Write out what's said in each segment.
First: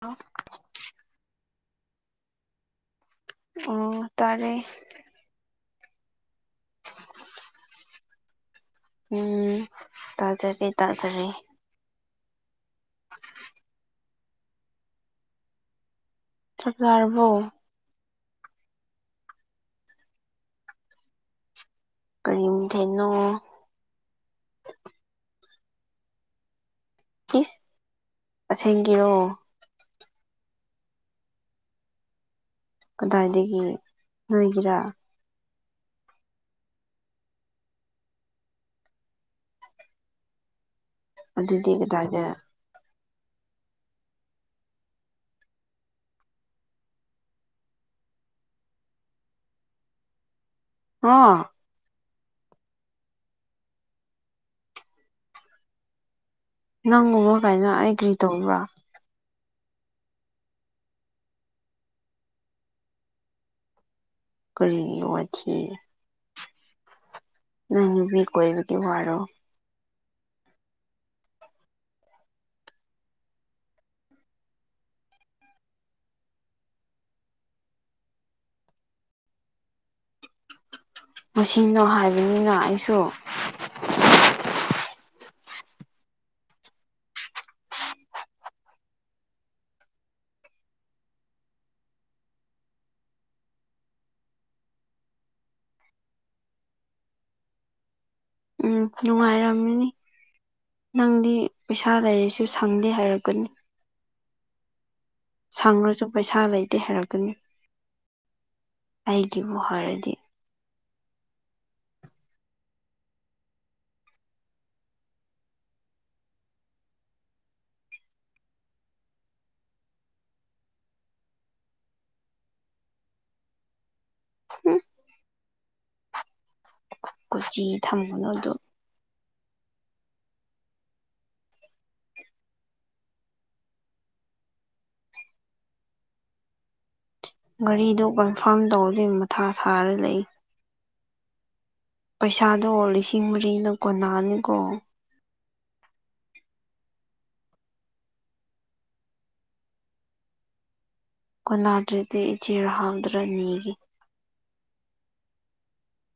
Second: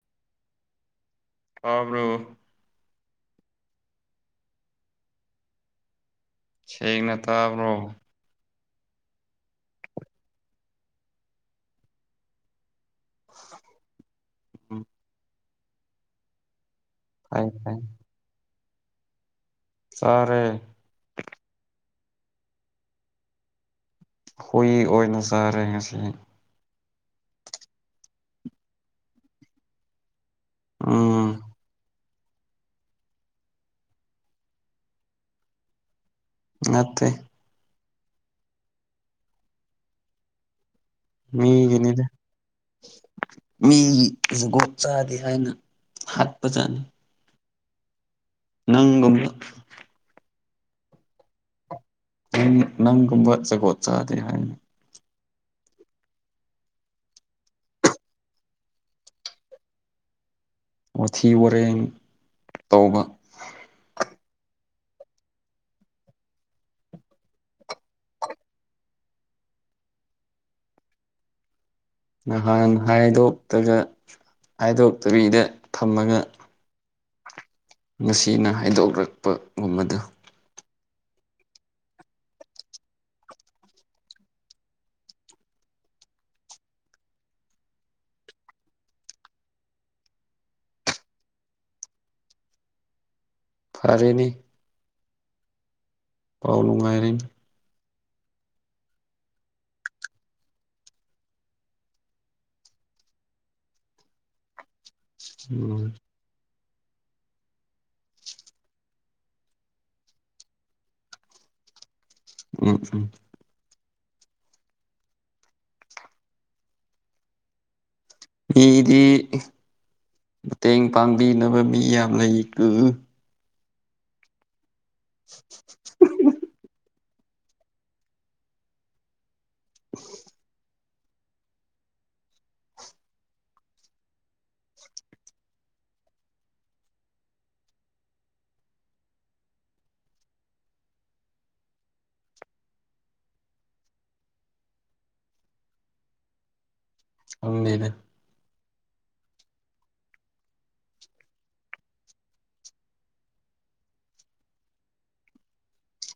hello ꯇꯕ꯭ꯔꯣ ꯑꯣ ꯇꯥꯔꯦ ꯁꯦꯡꯅ ꯇꯥꯕ꯭ꯔꯣ ꯎꯝ ꯇꯥꯖꯔꯤ ꯇꯥꯖꯔꯤ ꯎꯝ ꯆꯥꯔꯕ꯭ꯣ ꯐꯩ ꯐꯩ ꯆꯥꯔꯦ ꯀꯔꯤ ꯃꯊꯦꯜꯅꯣ ꯍꯨꯏ ꯑꯣꯏꯅ ꯆꯥꯔꯦ ꯉꯁꯤ ꯏꯁ ꯑꯁꯦꯡꯒꯤꯔꯣ ꯎꯝ ꯀꯗꯥꯏꯗꯒꯤ ꯅꯣꯏꯒꯤꯔꯥ ꯅꯠꯇꯦ ꯑꯗꯨꯗꯤ ꯃꯤꯒꯤꯅꯦꯗ ꯀꯗꯥꯏꯗ ꯃꯤꯒꯤ ꯖꯨꯒꯣꯠ ꯆꯥꯗꯦ ꯍꯥꯏꯅ ꯍꯥꯠꯄꯖꯥꯠꯅꯤ ꯅꯪꯒꯨꯝꯕ ꯍꯥ ꯅꯪ ꯅꯪꯒꯨꯝꯕ ꯖꯒꯣꯠ ꯆꯥꯗꯦ ꯍꯥꯏꯅ ꯅꯪꯒꯨꯝꯃ ꯀꯥꯏꯅ ꯑꯩ ꯀ꯭ꯔꯤ ꯇꯧꯕ꯭ꯔꯥ ꯋꯥꯊꯤ ꯋꯥꯔꯦꯡ ꯇꯧꯕ ꯀꯔꯤꯒꯤ ꯋꯥꯊꯤ ꯅꯪ ꯅꯨꯄꯤ ꯀꯣꯏꯕꯒꯤ ꯋꯥꯔꯣ ꯅꯍꯥꯟ ꯍꯥꯏꯗꯣꯛꯇꯒ ꯍꯥꯏꯗꯣꯛꯇꯕꯤꯗ ꯊꯝꯃꯒ ꯉꯁꯤꯅ ꯍꯥꯏꯗꯣꯛꯔꯛꯄꯒꯨꯝꯕꯗꯨ ꯃꯁꯤꯅꯣ ꯍꯥꯏꯕꯅꯤꯅ ꯑꯩꯁꯨ ꯐꯔꯦꯅꯦ ꯄꯥꯎ ꯅꯨꯡꯉꯥꯏꯔꯤ ꯎꯝ ꯅꯨꯡꯉꯥꯏꯔꯝꯃꯤꯅꯤ ꯅꯪꯗꯤ ꯄꯩꯁꯥ ꯂꯩꯔꯁꯨ ꯁꯪꯗꯦ ꯍꯥꯏꯔꯛꯀꯅꯤ ꯎꯝ ꯁꯪꯔꯁꯨ ꯄꯩꯁꯥ ꯂꯩ ꯇꯦ ꯍꯥꯏꯔꯛꯀꯅꯤ ꯑꯩꯒꯤꯕꯨ ꯍꯥꯏꯔꯗꯤ ꯎꯝ ꯎꯝ ꯃꯤꯗꯤ ꯃꯇꯦꯡ ꯄꯥꯡꯕꯤꯅꯕ ꯃꯤ ꯌꯥꯝ ꯂꯩꯀꯨ [unintelligible] [unintelligible] ꯀꯣꯆꯤ ꯊꯝꯒꯅꯣꯗꯣ [inaudible] ꯒꯥꯔꯤꯗꯨ ꯀꯟꯐꯥꯔꯝ ꯇꯧꯔꯗꯤ ꯃꯊꯥ ꯁꯥꯔ ꯂꯩ ꯄꯩꯁꯥꯗꯣ ꯂꯤꯁꯤꯡ ꯃꯔꯤꯅ ꯀꯣꯟꯅꯅꯤꯀꯣ ꯈꯪꯗꯦꯗ ꯀꯣꯅꯥꯗ꯭ꯔꯥꯗꯤ ꯏꯆꯦ ꯔꯥꯍꯥꯝꯗꯥꯔ ꯅꯤꯒꯦ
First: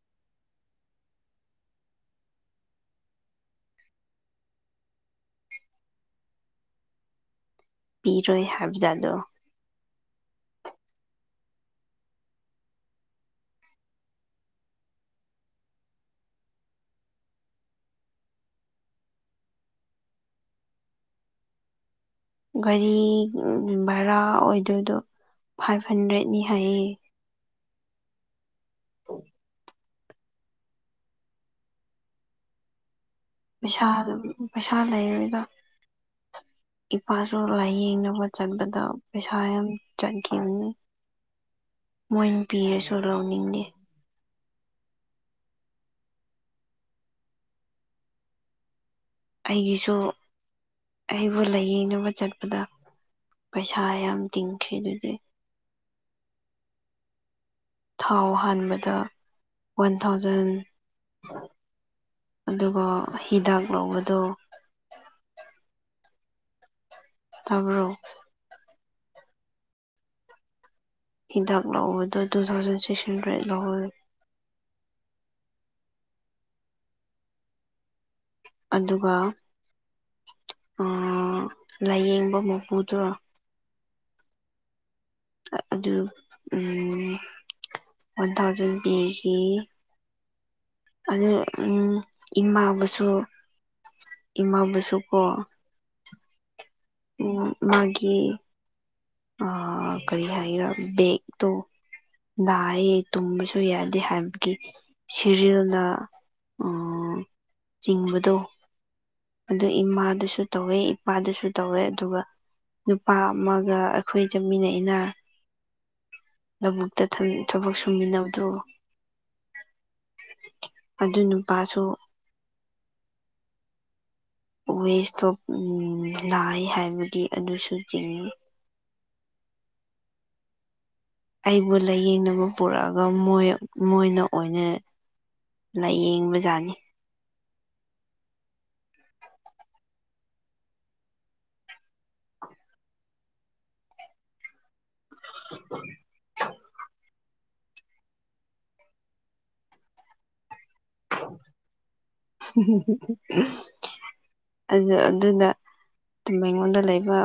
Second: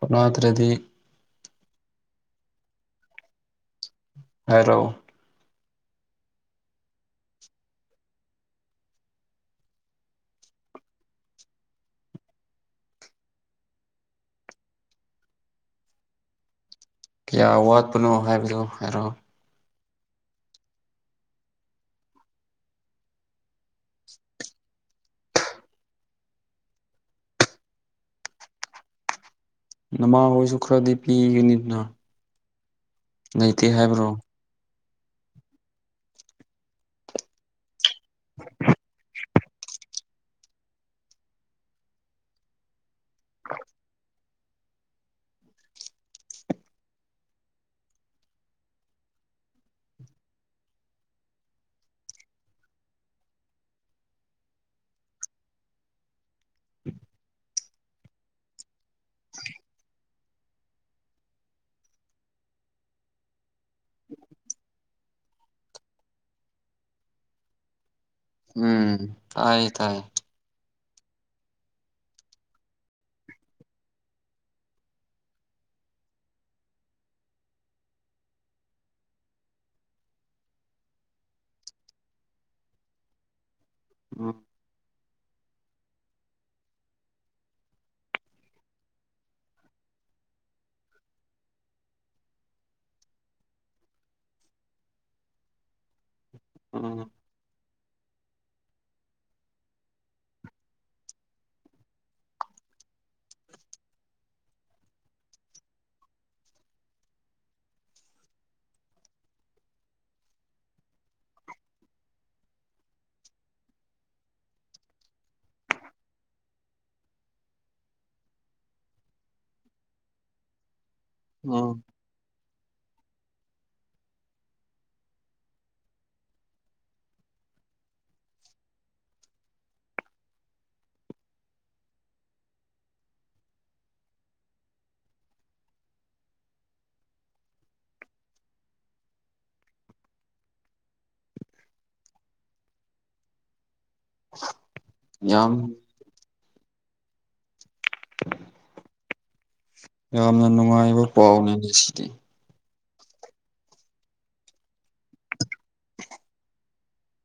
ꯀꯣꯅꯥꯥꯗ꯭ꯔꯗꯤ ꯍꯥꯏꯔꯣ ꯄꯤꯔꯣꯏ ꯍꯥꯏꯕꯖꯗꯣ ꯀꯌꯥ ꯋꯥꯠꯄꯅꯣ ꯍꯥꯏꯕꯗꯣ ꯍꯥꯏꯔꯛꯑꯣ ꯒꯥꯔꯤ ꯚꯔꯥ ꯑꯣꯏꯗꯣꯏꯗꯣ ꯐꯥꯏꯚ ꯍꯟꯗ꯭ꯔꯦꯠꯅꯤ ꯍꯥꯏꯌꯦ [inaudible] ꯅꯃꯥ ꯍꯣꯏꯁꯨ ꯈꯔꯗꯤ ꯄꯤꯒꯅꯤꯅ ꯂꯩꯇꯦ ꯄꯩꯁꯥ ꯍꯥꯏꯕ꯭ꯔꯣ ꯄꯩꯁꯥ ꯂꯩꯔꯣꯏꯗ [inaudible] ꯏꯄꯥꯁꯨ ꯂꯥꯏꯌꯦꯡꯅꯕ ꯆꯠꯄꯗ ꯄꯩꯁꯥ ꯌꯥꯝ ꯆꯠꯈꯤꯅꯤ ꯃꯣꯏꯅ ꯄꯤꯔꯁꯨ ꯂꯧꯅꯤꯡꯗꯦ ꯑꯩꯒꯤꯁꯨ ꯑꯩꯕꯨ ꯂꯥꯏꯌꯦꯡꯅꯕ ꯆꯠꯄꯗ ꯄꯩꯁꯥ ꯌꯥꯝ ꯇꯤꯡꯈ꯭ꯔꯦ ꯑꯗꯨꯗꯤ ꯊꯥꯎ ꯍꯥꯟꯕꯗ ꯋꯥꯟ ꯊꯥꯎꯖꯟ ꯑꯗꯨꯒ ꯍꯤꯗꯥꯛ ꯂꯧꯕꯗꯣ ꯇꯥꯕ꯭ꯔꯣ ꯎꯝ ꯇꯥꯏ ꯇꯥꯏ ꯍꯤꯗꯥꯛ ꯂꯧꯕꯗ ꯇꯨ ꯊꯥꯎꯖꯟ ꯁꯤꯛꯁꯍꯟꯗ꯭ꯔꯦꯠ ꯂꯧꯍꯧꯌꯦ ꯑꯗꯨꯒ ꯑꯥ ꯂꯥꯏꯌꯦꯡꯕ ꯃꯄꯨꯗꯣ ꯎꯝ ꯑꯗꯨ ꯎꯝ ꯋꯥꯟ ꯊꯥꯎꯖꯟ ꯕꯤ ꯒꯤ ꯑꯗꯨ ꯎꯝ ꯏꯃꯥꯕꯨꯁꯨ ꯏꯃꯥꯕꯨꯁꯨ ꯀꯣ ꯑꯥ ꯃꯥꯒꯤ ꯑ ꯀꯔꯤ ꯍꯥꯏꯒꯦꯔ ꯕꯦꯛꯇꯣ ꯅꯥꯏꯌꯦ ꯇꯨꯝꯕꯁꯨ ꯌꯥꯗꯦ ꯍꯥꯏꯕꯒꯤ ꯁꯦꯔꯤꯜꯅꯗ ꯑꯥ ꯆꯤꯡꯕꯗꯣ ꯑꯗꯨ ꯏꯃꯥꯗꯨꯁꯨ ꯇꯧꯋꯦ ꯏꯄꯥꯗꯨꯁꯨ ꯇꯧꯔꯦ ꯑꯗꯨꯒ ꯅꯨꯄꯥ ꯑꯃꯒ ꯑꯩꯈꯣꯏ ꯆꯠꯃꯤꯟꯅ ꯏꯅ ꯂꯧꯕꯨꯛꯇ ꯊꯃ ꯊꯕꯛ ꯁꯨꯃꯤꯟꯅꯕꯗꯨ [inaudible] ꯑꯗꯨ ꯎꯝ ꯅꯨꯄꯥꯁꯨ ꯋꯦꯁꯇꯣꯞ ꯎꯝ ꯅꯥꯏꯌꯦ ꯍꯥꯏꯕꯒꯤ ꯑꯗꯨꯁꯨ ꯆꯤꯡꯏ ꯑꯩꯕꯨ ꯂꯥꯏꯌꯦꯡꯅꯕ ꯄꯨꯔꯛꯑꯒ ꯃꯣꯏ ꯃꯣꯏꯅ ꯑꯣꯏꯅ ꯂꯥꯏꯌꯦꯡꯕꯖꯥꯠꯅꯤ ꯌꯥꯝ ꯌꯥꯝꯅ ꯅꯨꯡꯉꯥꯏꯕ ꯄꯥꯎꯅꯤ ꯉꯁꯤꯗꯤ ꯑꯗꯨ ꯑꯗꯨꯅ ꯑꯩꯉꯣꯟꯗ ꯂꯩꯕ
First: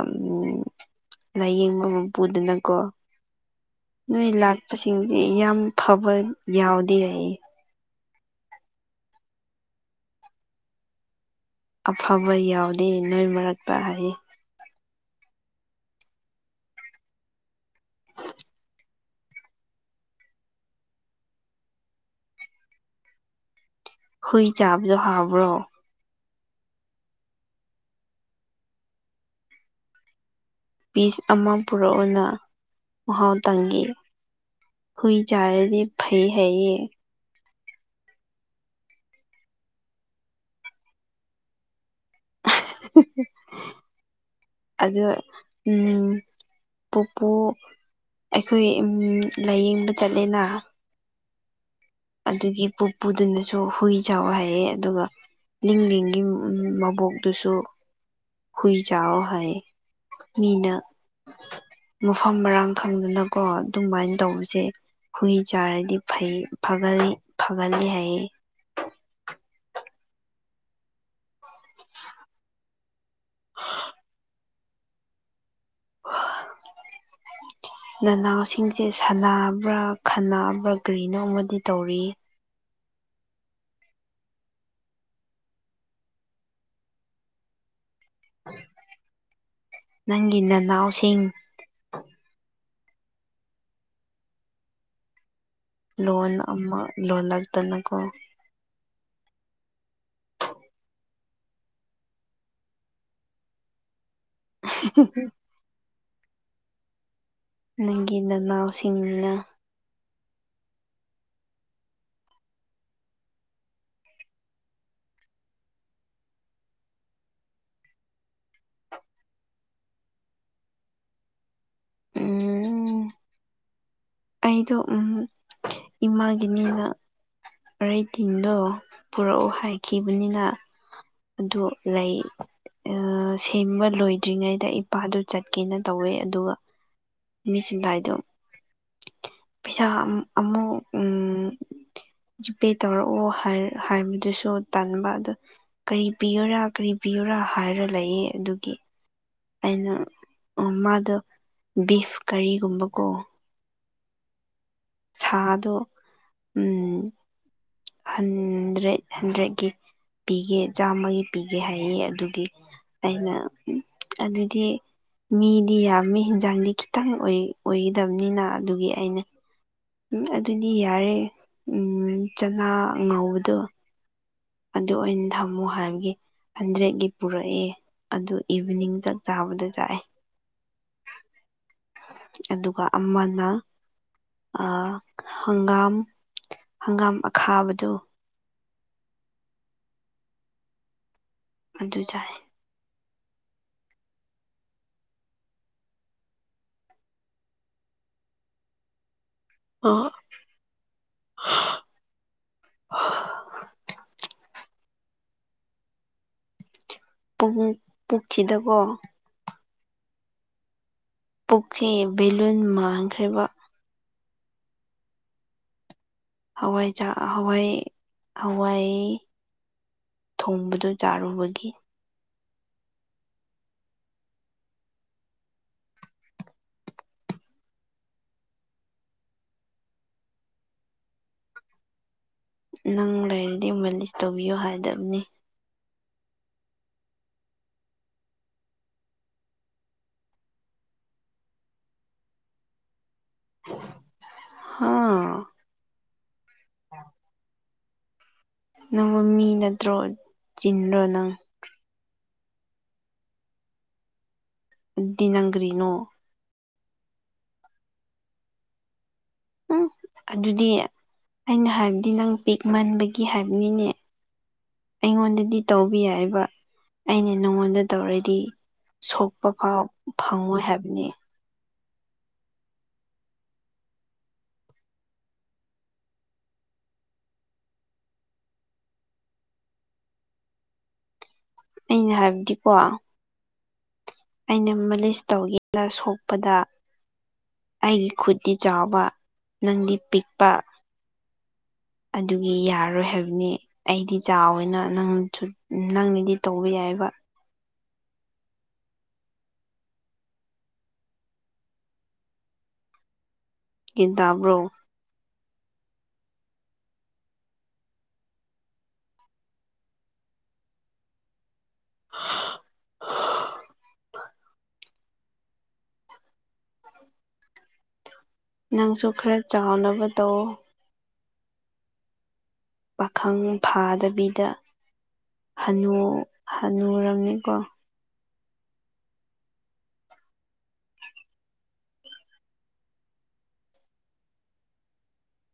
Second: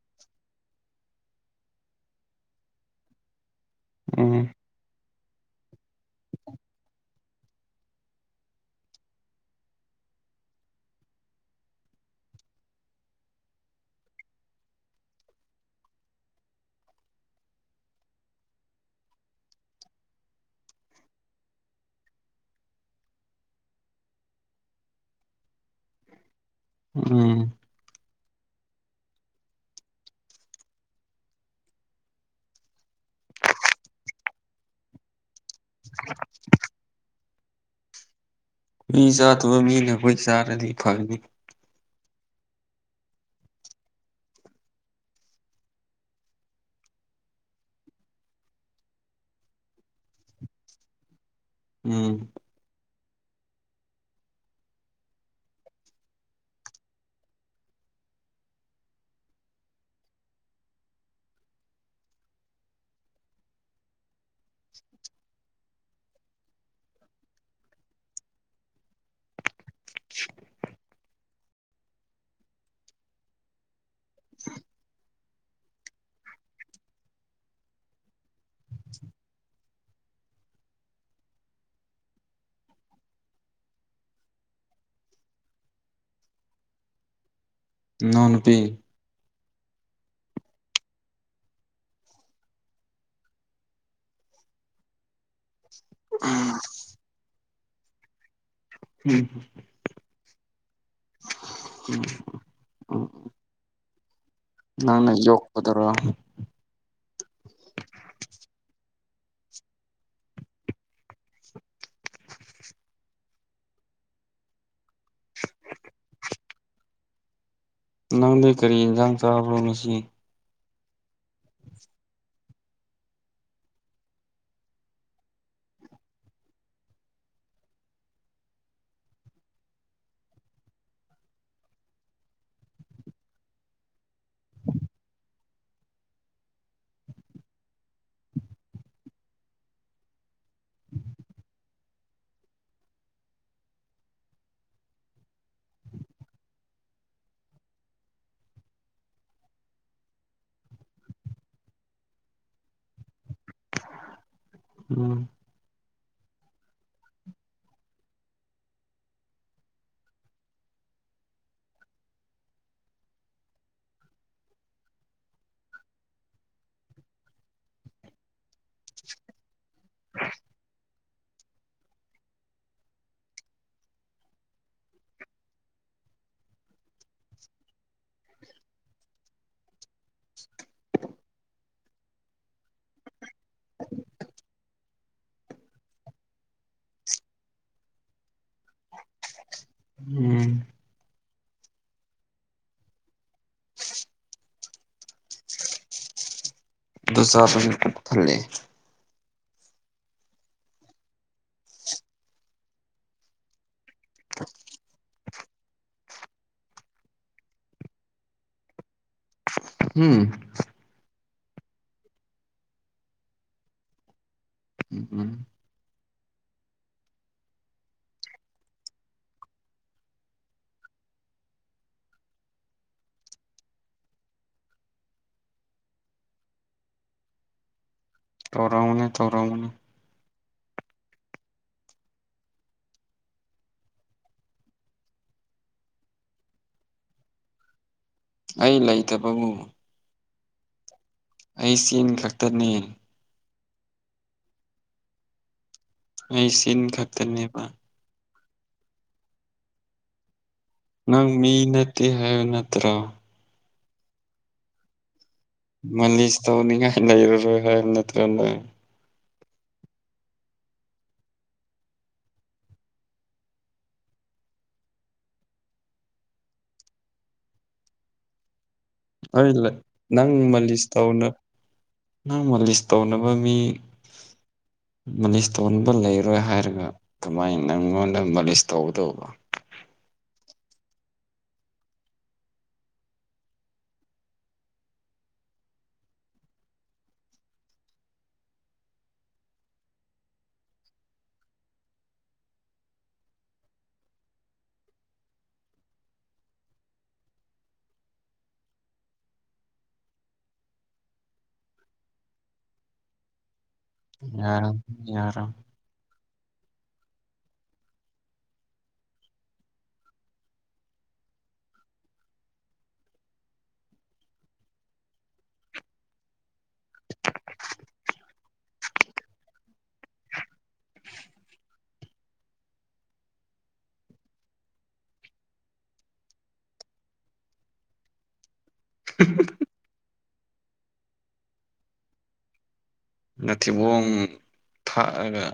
ꯂꯥꯏꯌꯦꯡꯕ ꯃꯄꯨꯗꯨꯅꯀꯣ ꯅꯣꯏ ꯎꯝ ꯂꯥꯛꯄꯁꯤꯡꯁꯦ ꯌꯥꯝ ꯐꯕ ꯌꯥꯎꯗꯦ ꯍꯥꯏꯌꯦ ꯑꯐꯕ ꯌꯥꯎꯗꯦ ꯅꯣꯏ ꯃꯔꯛꯇ ꯍꯥꯏꯌꯦ ꯍꯨꯏ ꯆꯥꯕꯗꯣ ꯍꯥꯕ꯭ꯔꯣ ꯎꯝ ꯄꯤꯁ ꯑꯃ ꯄꯨꯔꯛꯎꯅ ꯃꯍꯥꯎ ꯇꯪꯒꯦ ꯍꯨꯏ ꯌꯥꯔꯗꯤ ꯐꯩ ꯍꯥꯏ ꯌꯦ ꯍꯨꯏ ꯆꯥꯗꯕ ꯃꯤꯅ ꯍꯨꯏ ꯆꯥꯔꯗꯤ ꯐꯒꯅꯤ ꯍꯍ ꯑꯗꯣ ꯎꯝ ꯄꯨꯄꯨ ꯑꯩꯈꯣꯏ ꯏꯃꯨꯡ ꯂꯥꯏꯌꯦꯡꯕ ꯆꯠꯂꯦꯅ ꯎꯝ ꯗꯨꯒꯤ ꯄꯨꯄꯨꯗꯨꯅꯁꯨ ꯍꯨꯏ ꯆꯥꯎꯑꯣ ꯍꯥꯏꯌꯦ ꯑꯗꯨꯒ ꯂꯤꯡꯂꯤꯡꯒꯤ ꯃꯕꯣꯛꯇꯨꯁꯨ ꯍꯨꯏ ꯆꯥꯑꯣ ꯍꯥꯏꯌꯦ ꯃꯤꯅ ꯃꯐꯝ ꯃꯔꯥꯡ ꯈꯪꯗꯅꯀꯣ ꯑꯗꯨꯃꯥꯏ ꯇꯧꯕꯁꯦ ꯍꯨꯏ ꯆꯥꯔꯗꯤ ꯐꯩ ꯐꯒꯜꯂꯤ ꯐꯒꯜꯂꯤ ꯍꯥꯏꯌꯦ [inaudible] [inaudible] [inaudible] ꯅꯅꯥꯎꯁꯤꯡꯁꯦ ꯁꯥꯟꯅꯕ꯭ꯔꯥ ꯈꯟꯅꯕ꯭ꯔꯥ ꯀꯔꯤꯅꯣ ꯑꯃꯗꯤ ꯇꯧꯔꯤꯌꯦ ꯅꯥꯎ ꯅꯨꯄꯤ ꯅꯪꯒꯤ ꯅꯅꯥꯎꯁꯤꯡ ꯂꯣꯟ ꯑꯃ ꯂꯣꯜꯂꯛꯇꯅꯀꯣ ꯍꯝ [inaudible] ꯎꯝ ꯎꯝ ꯅꯪꯅ ꯌꯣꯛꯄꯗꯨꯔꯣ ꯅꯪꯒꯤ ꯅꯅꯥꯎꯁꯤꯡꯅ ꯅꯪꯗꯤ ꯀꯔꯤ ꯏꯟꯁꯥꯡ ꯆꯥꯕ꯭ꯔꯣ ꯉꯁꯤ ꯎꯝ ꯑꯩꯗꯣ ꯎꯝ ꯏꯃꯥꯒꯤꯅꯤꯅ ꯑꯔꯩ ꯊꯤꯡꯗꯣ ꯄꯨꯔꯛꯑꯣ ꯍꯥꯏꯈꯤꯕꯅꯤꯅ ꯑꯗꯨ ꯂꯩ ꯁꯦꯝꯕ ꯂꯣꯏꯗ꯭ꯔꯤꯉꯩꯗ ꯏꯄꯥꯗꯨ ꯆꯠꯀꯦꯅ ꯇꯧꯋꯦ ꯑꯗꯨꯒ ꯃꯤ ꯁꯤꯝꯗꯥꯏꯗꯣ ꯄꯩꯁꯥ ꯑꯃ [unintelligible] ꯖꯤꯄꯦ ꯇꯧꯔꯛꯑꯣ ꯍꯥꯏ ꯍꯥꯏꯕꯗꯨꯁꯨ ꯇꯟꯕ ꯑꯗ ꯀꯩ ꯄꯤꯌꯣꯔꯥ ꯀꯔꯤ ꯄꯤꯌꯣꯔꯥ ꯍꯥꯏꯔ ꯂꯩꯌꯦ ꯑꯗꯨꯒꯤ ꯑꯩꯅ ꯎꯝ ꯃꯥꯗꯣ ꯕꯤꯐ ꯀꯔꯤꯒꯨꯝꯕꯀꯣ ꯎꯝ ꯁꯥꯗꯣ ꯎꯝ ꯍꯟꯗ꯭ꯔꯦꯠ ꯍꯟꯗ꯭ꯔꯦꯠꯀꯤ ꯄꯤꯒꯦ ꯆꯥꯝꯃꯒꯤ ꯄꯤꯒꯦ ꯍꯥꯏꯌꯦ ꯑꯗꯨꯒꯤ ꯑꯩꯅ ꯑꯗꯨꯗꯤ ꯃꯤꯗꯤ ꯌꯥꯝꯃꯤ ꯍꯤꯟꯖꯥꯡꯗꯤ ꯈꯤꯇꯪ ꯑꯣꯏ ꯑꯣꯏꯒꯗꯕꯅꯤꯅ ꯑꯗꯨꯒꯤ ꯑꯩꯅ ꯎꯝ ꯑꯗꯨꯗꯤ ꯌꯥꯔꯦ ꯎꯝ ꯆꯅꯥ ꯉꯧꯕꯗꯣ ꯑꯗꯨ ꯑꯣꯏ ꯊꯝꯃꯨ ꯍꯥꯏꯕꯒꯤ ꯍꯟꯗ꯭ꯔꯦꯠꯀꯤ ꯄꯨꯔꯛꯑꯦ ꯑꯗꯨ ꯏꯚꯤꯅꯤꯡ ꯆꯥꯛ ꯆꯥꯕꯗ ꯆꯥꯏꯑꯦ ꯑꯗꯨꯒ ꯑꯃꯅ ꯑꯥ ꯍꯪꯒꯥꯝ ꯍꯪꯒꯥꯝ ꯑꯈꯥꯕꯗꯨ ꯎꯝ ꯑꯗꯨ ꯆꯥꯏ ꯗꯨ ꯆꯥꯁꯜꯂ [unintelligible] [unintelligible] [unintelligible] ꯄꯥꯕꯨꯡ ꯄꯨꯈꯤꯗꯀꯣ ꯎꯝ ꯄꯨꯛꯆꯦ ꯚꯦꯂꯨꯟ ꯃꯥꯡꯈ꯭ꯔꯦꯕ ꯎꯝ ꯍꯋꯥꯏꯖꯥ ꯍꯋꯥꯏ ꯍꯋꯥꯏ ꯊꯣꯡꯕꯗꫭ ꯆꯥꯔꯨꯕꯒꯤ ꯇꯧꯔꯝꯒꯅꯦ ꯇꯧꯔꯝꯒꯅꯦ ꯅꯪ ꯂꯩꯔꯗꯤ ꯃꯥꯂꯤꯁ ꯇꯧꯕꯤꯌꯨ ꯍꯥꯏꯗꯞꯅꯦ ꯑꯩ ꯂꯩꯥꯇꯕꯕꯨ ꯑꯩ ꯆꯤꯟ ꯈꯛꯇꯅꯦ ꯍꯥ ꯑꯩꯩ ꯆꯤꯟ ꯈꯛꯇꯅꯦꯕ ꯅꯪꯕꯨ ꯃꯤ ꯅꯠꯇ꯭ꯔꯣ ꯅꯪ ꯃꯤ ꯅꯠꯇꯦ ꯍꯥꯏꯕ ꯅꯠꯇ꯭ꯔꫭ ꯑꯗꯨꯗꯤ ꯅꯪ ꯀꯔꯤꯅꯣ ꯃꯥꯂꯤꯁ ꯇꯧꯅꯤꯡꯉꯥꯏ ꯂꯩꯔꯔꯣꯏ ꯍꯥꯏꯕ ꯅꯠꯇ꯭ꯔꫭ ꯅꯪ ꯎꯝ ꯑꯗꯨꯗꯤ ꯑꯩꯅ ꯍꯥꯏꯞꯗꯤ ꯅꯪ ꯄꯤꯛꯃꯟꯕꯒꯤ ꯍꯥꯏꯞꯅꯤꯅꯦ ꯑꯩꯉꯣꯟꯗꯗꯤ ꯇꯧꯕ ꯌꯥꯏꯕ ꯑꯩꯅ ꯅꯉꯣꯟꯗ ꯇꯧꯔꯗꯤ ꯁꯣꯛꯄ ꯑꯩ ꯂꯩ ꯐꯥꯎ ꯅꯪ ꯐꯪꯉꯣꯏ ꯃꯥꯂꯤꯁ ꯍꯥꯏꯕꯅꯦ ꯇꯧꯅ ꯅꯪ ꯃꯥꯂꯤꯁ ꯇꯧꯅꯕ ꯃꯤ ꯃꯥꯂꯤꯁ ꯇꯧꯅꯕ ꯂꯩꯔꯔꯣꯏ ꯍꯥꯏꯔꯒ ꯀꯝꯃꯥꯏꯅ ꯅꯪꯉꯣꯟꯗ ꯃꯥꯂꯤꯁ ꯇꯧꯒꯗꯧꯕ [inaudible] ꯑꯩꯅ ꯍꯥꯏꯞꯗꯤꯀꯣ ꯑꯩꯅ ꯃꯥꯂꯤꯁ ꯇꯧꯒꯦꯅ‌ ꯁꯣꯛꯄꯗ ꯑꯩꯒꯤ ꯈꯨꯠꯇꯤ ꯆꯥꯎꯕ ꯅꯪꯗꯤ ꯄꯤꯛꯄ ꯑꯗꯨꯒꯤ ꯌꯥꯔꯔꯣꯏ ꯍꯥꯏꯕꯅꯦ ꯑꯩꯗꯤ ꯆꯥꯎꯋꯦꯅ ꯅꯪꯁꯨ ꯅꯪꯅꯗꯤ ꯇꯧꯕ ꯌꯥꯏ ꯍꯥꯏꯕ ꯒ꯭ꯌꯥꯟ ꯇꯥꯕ꯭ꯔꯣ ꯌꯥꯔꯣ ꯌꯥꯔꯣ [unintelligible] ꯅꯪꯁꯨ ꯈꯔ ꯆꯥꯎꯅꯕ ꯇꯧꯋꫭ [inaudible] ꯄꯥꯈꯪ ꯐꯥꯗꯕꯤꯗ ꯍꯅꯨ ꯍꯅꯨꯔꯝꯅꯤꯀꯣ [unintelligible] ꯅꯊꯤꯕꯣꯡ ꯊꯥꯛꯑꯒ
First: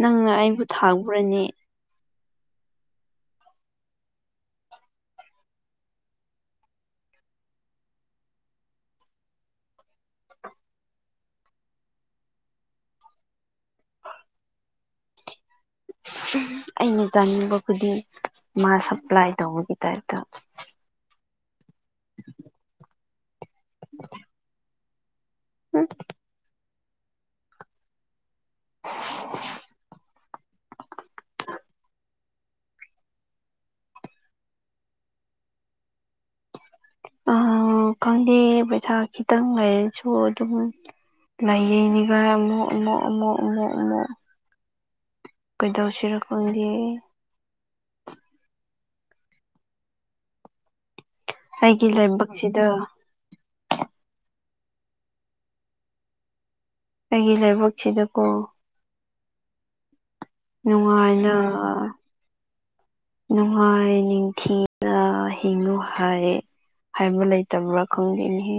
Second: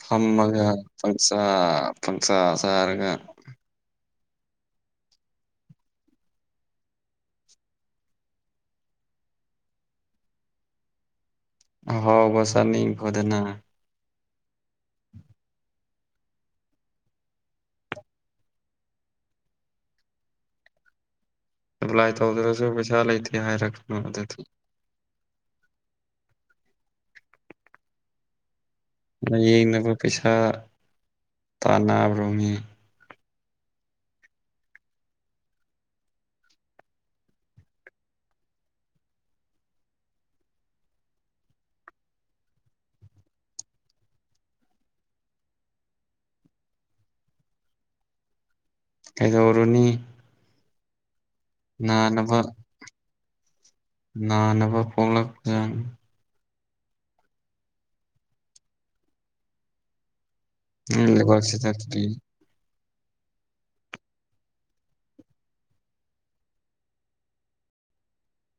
ꯅꯪꯅ ꯑꯩꯕꯨ ꯐꯝꯃꯒ ꯄꯪꯆꯥ ꯊꯥꯛꯕ꯭ꯔꯅꯦ ꯄꯪꯆꯥ ꯆꯥꯔꯒ ꯑꯍꯥꯎꯕ ꯆꯥꯅꯤꯡꯈꯣꯗꯅ [unintelligible] ꯑꯩꯅ ꯆꯥꯅꯤꯡꯕ ꯈꯨꯗꯤꯡ ꯃꯥ ꯁꯄ꯭ꯂꯥꯏ ꯇꯧꯕꯒꯤ ꯇꯥꯏꯞꯇ ꯁꯄ꯭ꯂꯥꯏ ꯇꯧꯗ꯭ꯔꯁꯨ ꯄꯩꯁꯥ ꯂꯩꯇꯦ ꯍꯥꯏꯔꯛꯀꯅꫭ ꯑꯗꯨꯗꯤ [unintelligible] ꯂꯥꯌꯦꯡꯅꯕ ꯄꯩꯁꯥ ꯇꯥꯟꯅꯕ꯭ꯔꯣ ꯃꯤ [inaudible] [unintelligible] ꯈꯪꯗꯦ ꯄꯩꯁꯥ ꯈꯤꯇꯪ ꯂꯩꯔꯁꯨ ꯑꯗꯨꯝ ꯂꯩꯥꯌꯦꯡꯅꯤꯒꯥꯏ ꯑꯃꯨꯛ ꯑꯃꯨꯛ ꯑꯃꯨꯛ ꯑꯃꯨꯛ ꯑꯃꯨꯛ ꯀꯩꯗꯧꯁꯤꯔ ꯈꯪꯗꯦ ꯀꯩꯗꯧꯔꯨꯅꯤ ꯑꯩꯒꯤ ꯅꯥꯅꯕ ꯂꯥꯏꯕꯛꯁꯤꯗ ꯅꯥꯅꯕ ꯄꯣꯛꯂꯛꯄ ꯖꯥꯠꯅꯤ ꯑꯩꯒꯤ ꯂꯥꯏꯕꯛꯁꯤꯗꯤꯀꯣ ꯅꯣꯏ ꯅꯨꯡꯉꯥꯏꯅ ꯂꯩꯕꯥꯛꯁꯤꯗ ꯀꯔꯤ ꯅꯨꯡꯉꯥꯏ ꯅꯤꯡꯊꯤꯅ ꯍꯤꯡꯉꯨ ꯍꯥꯏ ꯍꯥꯏꯕ ꯂꯩꯇꯕ꯭ꯔꯥ ꯈꯪꯗꯦꯅꯦ